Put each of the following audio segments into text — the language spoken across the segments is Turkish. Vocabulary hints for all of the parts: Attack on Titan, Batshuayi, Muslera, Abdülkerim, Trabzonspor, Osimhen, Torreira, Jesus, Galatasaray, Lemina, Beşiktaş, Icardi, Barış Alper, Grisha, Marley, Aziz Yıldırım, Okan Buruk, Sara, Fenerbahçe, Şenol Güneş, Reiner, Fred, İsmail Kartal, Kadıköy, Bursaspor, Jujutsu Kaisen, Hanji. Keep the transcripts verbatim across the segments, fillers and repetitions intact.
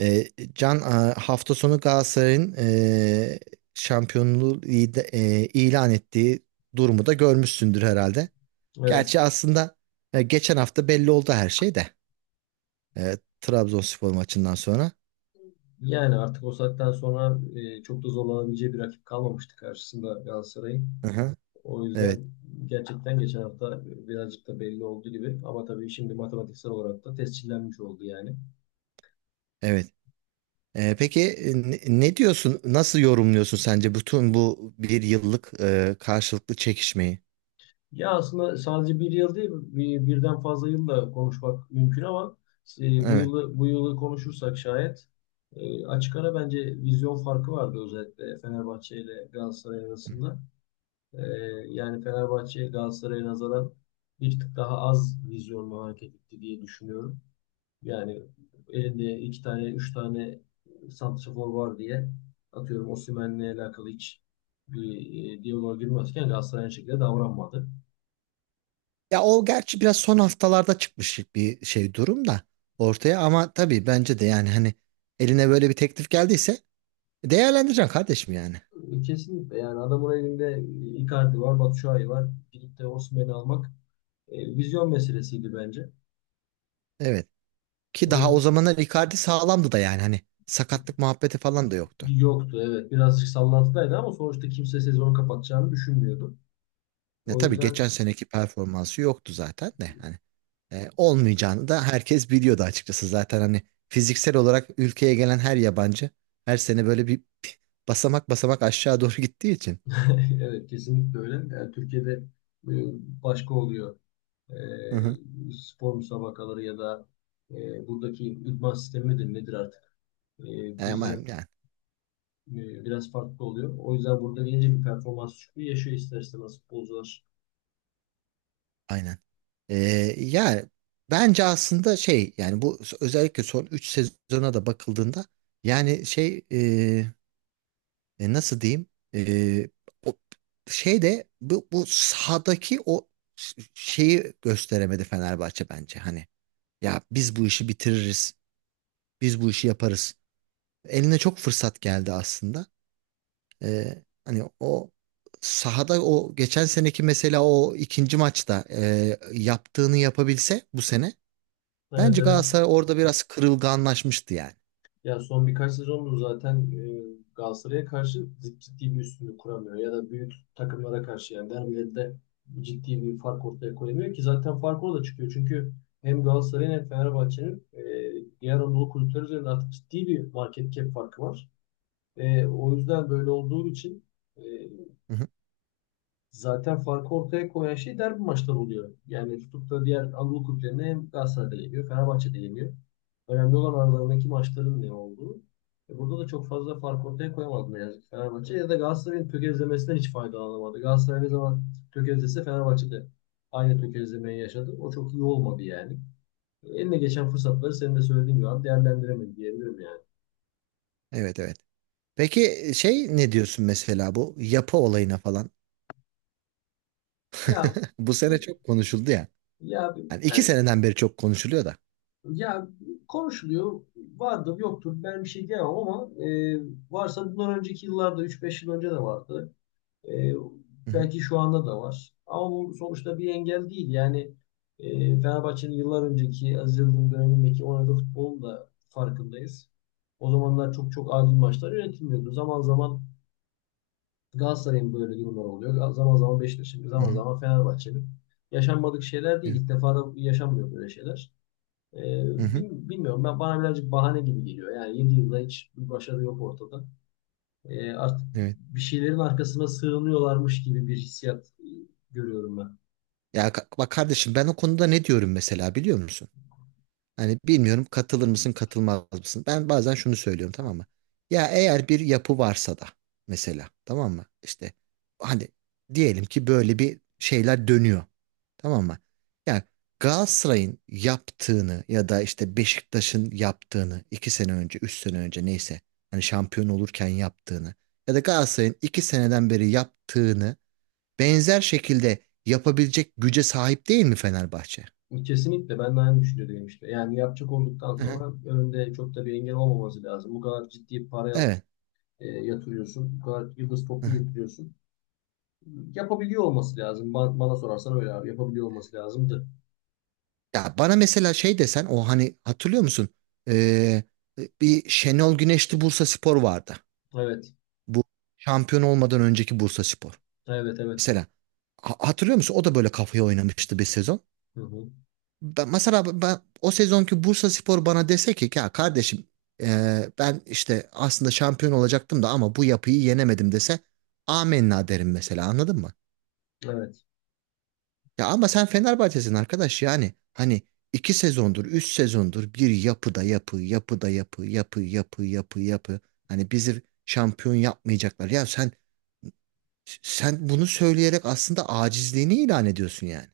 E, Can, a- hafta sonu Galatasaray'ın e, şampiyonluğu ide- e, ilan ettiği durumu da görmüşsündür herhalde. Gerçi Evet. aslında e, geçen hafta belli oldu her şey de e, Trabzonspor maçından sonra. Yani artık o saatten sonra e, çok da zorlanabileceği bir rakip kalmamıştı karşısında Galatasaray'ın. Hı hı. O Evet, yüzden gerçekten geçen hafta birazcık da belli olduğu gibi. Ama tabii şimdi matematiksel olarak da tescillenmiş oldu yani. evet. E, peki, e, ne ne diyorsun? Nasıl yorumluyorsun sence bütün bu bir yıllık e, karşılıklı çekişmeyi? Ya aslında sadece bir yıl değil, bir, birden fazla yılla konuşmak mümkün ama e, bu Evet. yılı bu yılı konuşursak şayet e, açık ara bence vizyon farkı vardı özellikle Fenerbahçe ile Galatasaray arasında. Ee, Yani Fenerbahçe Galatasaray'a nazaran bir tık daha az vizyonlu hareket etti diye düşünüyorum. Yani elinde iki tane, üç tane santrafor var diye atıyorum Osimhen'le alakalı hiç bir e, diyaloğa girmezken Galatasaray aynı şekilde davranmadı. Ya o gerçi biraz son haftalarda çıkmış bir şey durum da ortaya, ama tabii bence de, yani hani, eline böyle bir teklif geldiyse değerlendireceksin kardeşim yani. E, Kesinlikle yani adamın elinde Icardi var, Batshuayi var. Gidip de Osimhen'i almak e, vizyon meselesiydi bence. Evet. Ki O daha o zamanlar Icardi sağlamdı da, yani hani sakatlık muhabbeti falan da yoktu. yoktu evet. Birazcık sallantıdaydı ama sonuçta kimse sezonu kapatacağını düşünmüyordu. Ya O tabii yüzden geçen seneki performansı yoktu zaten de, hani e, olmayacağını da herkes biliyordu açıkçası. Zaten hani fiziksel olarak ülkeye gelen her yabancı her sene böyle bir basamak basamak aşağı doğru gittiği için. evet kesinlikle öyle. Yani Türkiye'de e, başka oluyor. E, Hı hı. Spor müsabakaları ya da e, buradaki idman sistemi midir nedir artık? E, E, Ama Bizden yani. e, biraz farklı oluyor. O yüzden burada gelince bir performans düşüklüğü yaşıyor ister istemez futbolcular. Aynen. Ee, Ya bence aslında şey, yani bu özellikle son üç sezona da bakıldığında, yani şey, e, e, nasıl diyeyim, e, o şey de, bu, bu sahadaki o ş- şeyi gösteremedi Fenerbahçe bence. Hani ya biz bu işi bitiririz, biz bu işi yaparız. Eline çok fırsat geldi aslında. Ee, hani o sahada, o geçen seneki mesela o ikinci maçta e, yaptığını yapabilse bu sene. Evet, Bence evet. Galatasaray orada biraz kırılganlaşmıştı yani. Ya son birkaç sezondur zaten e, Galatasaray'a karşı zip- ciddi bir üstünlük kuramıyor. Ya da büyük takımlara karşı yani derbilerde ciddi bir fark ortaya koyamıyor ki zaten fark orada çıkıyor. Çünkü hem Galatasaray'ın hem Fenerbahçe'nin e, diğer Anadolu kulüpleri üzerinde artık ciddi bir market cap farkı var. E, o yüzden böyle olduğu için e, Hı hı. zaten farkı ortaya koyan şey derbi maçları oluyor. Yani tutup da diğer Anadolu kulüplerine hem Galatasaray'da yeniyor, Fenerbahçe'de yeniyor. Önemli olan aralarındaki maçların ne olduğu. E burada da çok fazla fark ortaya koyamadı ne yazık ki Fenerbahçe. Ya da Galatasaray'ın tökezlemesinden hiç faydalanamadı. Galatasaray ne zaman tökezlese Fenerbahçede aynı tökezlemeyi yaşadı. O çok iyi olmadı yani. E, eline geçen fırsatları senin de söylediğin gibi abi değerlendiremedi diyebilirim yani. Evet, evet. Peki, e, şey, ne diyorsun mesela bu yapı olayına falan? Ya, Bu sene çok konuşuldu ya. ya Yani iki ben seneden beri çok konuşuluyor da. ya konuşuluyor. Vardır, yoktur. Ben bir şey diyemem ama e, varsa bundan önceki yıllarda üç beş yıl önce de vardı. E, Hı hı. Belki şu anda da var. Ama bu sonuçta bir engel değil. Yani e, Fenerbahçe'nin yıllar önceki Aziz Yıldırım dönemindeki oynadığı futbolun da farkındayız. O zamanlar çok çok adil maçlar yönetilmiyordu. Zaman zaman Galatasaray'ın böyle durumlar oluyor. Zaman zaman Beşiktaş'ın, Hı zaman hı. zaman Fenerbahçe'nin. Yaşanmadık şeyler değil. Evet. İlk defa da yaşanmıyor böyle şeyler. Ee, Hı hı. Bil- bilmiyorum, ben bana birazcık bahane gibi geliyor. Yani yedi yılda hiç bir başarı yok ortada. Ee, artık Evet. bir şeylerin arkasına sığınıyorlarmış gibi bir hissiyat e, görüyorum ben. Ya, ka- bak kardeşim, ben o konuda ne diyorum mesela biliyor musun? Hani bilmiyorum katılır mısın katılmaz mısın? Ben bazen şunu söylüyorum, tamam mı? Ya eğer bir yapı varsa da mesela, tamam mı? İşte hani diyelim ki böyle bir şeyler dönüyor, tamam mı? Yani Galatasaray'ın yaptığını ya da işte Beşiktaş'ın yaptığını, iki sene önce üç sene önce neyse, hani şampiyon olurken yaptığını, ya da Galatasaray'ın iki seneden beri yaptığını benzer şekilde yapabilecek güce sahip değil mi Fenerbahçe? Kesinlikle ben de aynı düşünüyordum işte. Yani yapacak olduktan Hı hı. sonra önünde çok da bir engel olmaması lazım. Bu kadar ciddi para Evet. e, yatırıyorsun. Bu kadar yıldız Hı topçu hı. getiriyorsun. Yapabiliyor olması lazım. Ba- Bana sorarsan öyle abi. Yapabiliyor olması lazımdı. Ya, bana mesela şey desen o, hani hatırlıyor musun? Ee, Bir Şenol Güneşli Bursaspor vardı. Evet. Bu şampiyon olmadan önceki Bursaspor. Evet, evet. Mesela, ha- hatırlıyor musun? O da böyle kafaya oynamıştı bir sezon. Hı hı. Ben, mesela ben o sezonki Bursaspor bana dese ki ya kardeşim, ee, ben işte aslında şampiyon olacaktım da ama bu yapıyı yenemedim, dese amenna derim mesela, anladın mı? Evet. Ya ama sen Fenerbahçe'sin arkadaş yani. Hani iki sezondur, üç sezondur, bir yapıda yapı, yapıda yapı, yapı, yapı, yapı, yapı. Hani bizi şampiyon yapmayacaklar. Ya, sen sen bunu söyleyerek aslında acizliğini ilan ediyorsun yani.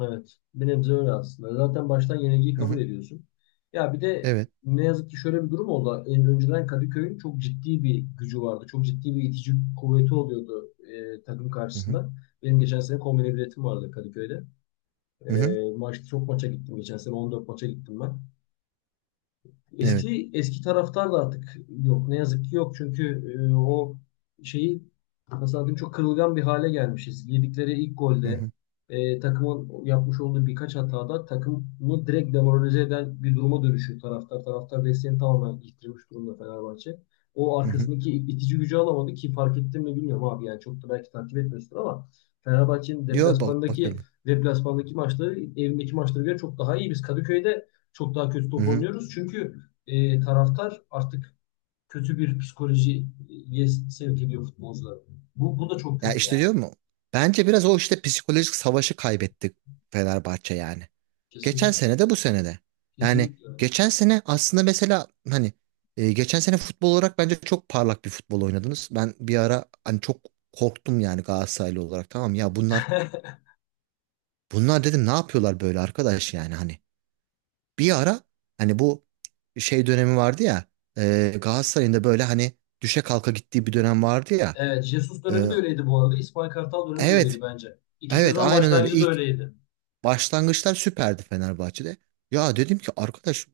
Evet. Bir nebze öyle aslında. Zaten baştan yenilgiyi Hı kabul hı. ediyorsun. Ya bir de Evet. ne yazık ki şöyle bir durum oldu. En önceden Kadıköy'ün çok ciddi bir gücü vardı. Çok ciddi bir itici kuvveti oluyordu e, takım Hı hı. karşısında. Benim geçen sene kombine biletim vardı Kadıköy'de. E, Hı hı. Maç, çok maça gittim geçen sene. on dört maça gittim ben. Evet. Eski eski taraftar da artık yok. Ne yazık ki yok. Çünkü e, o şeyi, nasıl diyeyim, çok kırılgan bir hale gelmişiz. Yedikleri ilk Hı golde hı. e, takımın yapmış olduğu birkaç hatada takımı direkt demoralize eden bir duruma dönüşüyor taraftar. Taraftar desteğini tamamen yitirmiş durumda Fenerbahçe. O Hı hı. arkasındaki itici gücü alamadı ki fark ettin mi bilmiyorum abi, yani çok da belki takip etmiyorsun ama Fenerbahçe'nin Yo, bak, bakıyorum. deplasmandaki deplasmandaki maçları evindeki maçlara göre çok daha iyi. Biz Kadıköy'de çok daha kötü Hı top hı. oynuyoruz. Çünkü e, taraftar artık kötü bir psikolojiye sevk ediyor futbolcuları. Bu, bu da çok Ya kötü işte, yani. diyor mu? Bence biraz o işte psikolojik savaşı kaybettik Fenerbahçe yani. Geçen Kesinlikle. sene de bu sene de. Yani Kesinlikle. geçen sene aslında mesela hani, e, geçen sene futbol olarak bence çok parlak bir futbol oynadınız. Ben bir ara hani çok korktum yani, Galatasaraylı olarak tamam ya, bunlar bunlar dedim, ne yapıyorlar böyle arkadaş yani. Hani bir ara hani bu şey dönemi vardı ya, e, Galatasaray'ın da böyle hani düşe kalka gittiği bir dönem vardı ya. Evet, Jesus E, dönemi de öyleydi bu arada. İsmail Kartal dönemi de öyleydi evet, bence. İki evet, sezon aynen öyle. başlangıcı da İlk öyleydi. başlangıçlar süperdi Fenerbahçe'de. Ya dedim ki arkadaş,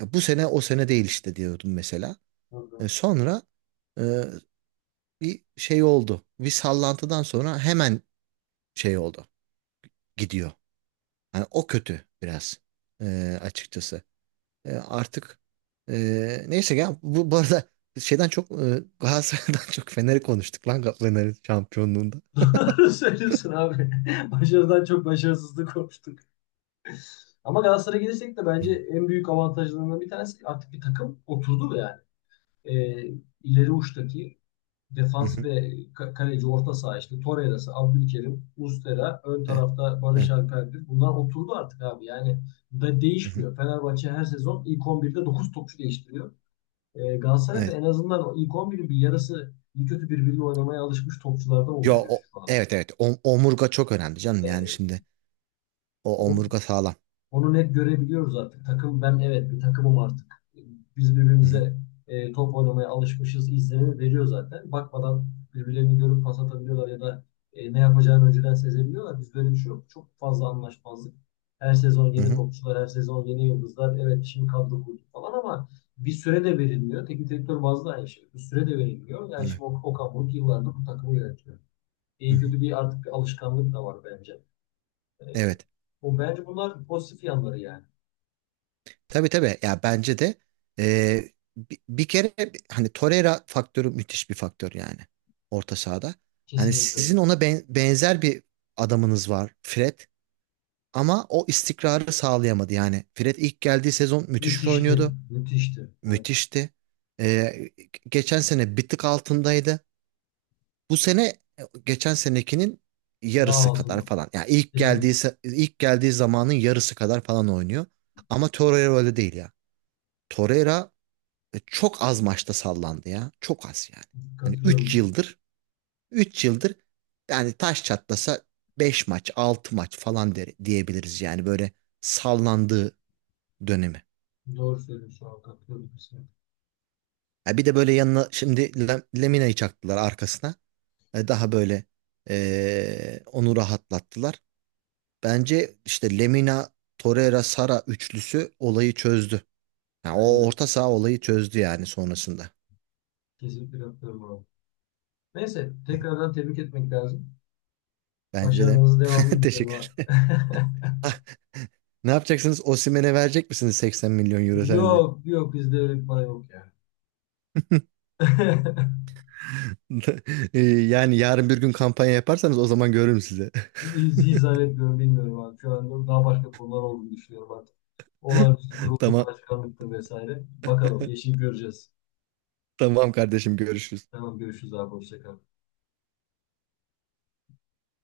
ya bu sene o sene değil işte, diyordum mesela. E, Doğru Sonra e, bir şey oldu. Bir sallantıdan sonra hemen şey oldu. Gidiyor. Yani o kötü biraz, e, açıkçası. E, artık, e, neyse ya, bu, bu arada şeyden çok, e, Galatasaray'dan çok Fener'i konuştuk lan, Fener'in şampiyonluğunda. söylüyorsun abi. Başarıdan çok başarısızlık konuştuk. Ama Galatasaray'a gelirsek de bence en büyük avantajlarından bir tanesi artık bir takım oturdu yani. Ee, ileri uçtaki Hı defans hı. ve ka- kaleci orta saha, işte Torreira'sı, Abdülkerim, Muslera, ön E, tarafta e, Barış Alper'dir. Bunlar oturdu artık abi. Yani da hı hı. değişmiyor. Fenerbahçe her sezon ilk on birde dokuz topçu değiştiriyor. E, Galatasaray da Evet. en azından o ilk on birin bir yarısı iyi kötü birbiriyle oynamaya alışmış topçulardan Yo, oluşuyor o, şu anda. evet, evet. O- omurga çok önemli canım. Yani E, şimdi o o- omurga sağlam. Onu net görebiliyoruz artık. Takım ben, evet, bir takımım artık. Biz Hı hı. birbirimize e, top oynamaya alışmışız izlenimi veriyor zaten. Bakmadan birbirlerini görüp pas atabiliyorlar ya da e, ne yapacağını önceden sezebiliyorlar. Biz böyle bir şey yok. Çok fazla anlaşmazlık. Her sezon Hı yeni hı. topçular, her sezon yeni yıldızlar. Evet şimdi kadro kurduk falan ama bir süre de verilmiyor. Teknik direktör bazlı aynı şey. Bir süre de verilmiyor. Yani Evet. şimdi Okan Okan Buruk yıllardır bu takımı yönetiyor. Hı İyi hı. kötü bir artık bir alışkanlık da var bence. E, Evet. Bu bence, bunlar pozitif yanları yani. Tabii, tabii, ya bence de, e, bi- bir, kere hani Torreira faktörü müthiş bir faktör yani orta sahada. Hani Kesinlikle öyle. sizin ona ben- benzer bir adamınız var, Fred, ama o istikrarı sağlayamadı yani. Fred ilk geldiği sezon müthiş Müthişti. oynuyordu. Müthişti. Evet. Müthişti. E, Geçen sene bir tık altındaydı. Bu sene geçen senekinin Dağ yarısı kadar altında. falan. Yani ilk geldiği Kesinlikle. se- ilk geldiği zamanın yarısı kadar falan oynuyor. Ama Torreira öyle değil ya. Torreira E, çok az maçta sallandı ya. Çok az yani. Hani üç Katılıyorum. yıldır üç yıldır yani taş çatlasa beş maç altı maç falan der, diyebiliriz yani, böyle sallandığı dönemi. Doğru söylüyorsun şu an. Katılıyorum kesinlikle. Ha, bir de böyle yanına şimdi Lem- Lemina'yı çaktılar arkasına. E, daha böyle e, onu rahatlattılar. Bence işte Lemina, Torreira, Sara üçlüsü olayı çözdü. Ha, Bence o de. orta saha olayı çözdü yani sonrasında. Kesinlikle katılıyorum abi. Neyse. Tekrardan tebrik etmek lazım. Bence de. Başarılarınızın devamını dilerim Teşekkür abi. ederim. Ne yapacaksınız? Osimhen'e verecek misiniz seksen milyon euro sence? Yok. Yok. Bizde öyle bir para yok ya. Ee, Yani yarın bir gün kampanya yaparsanız o zaman görürüm size. Hiç, hiç zannetmiyorum. Bilmiyorum abi. Şu an daha başka konular olduğunu düşünüyorum artık. Olağanüstü kurulur, Tamam, başkanlıktır vesaire. Bakalım. Yeşil göreceğiz. tamam kardeşim, görüşürüz. Tamam. Görüşürüz abi. Hoşça kal.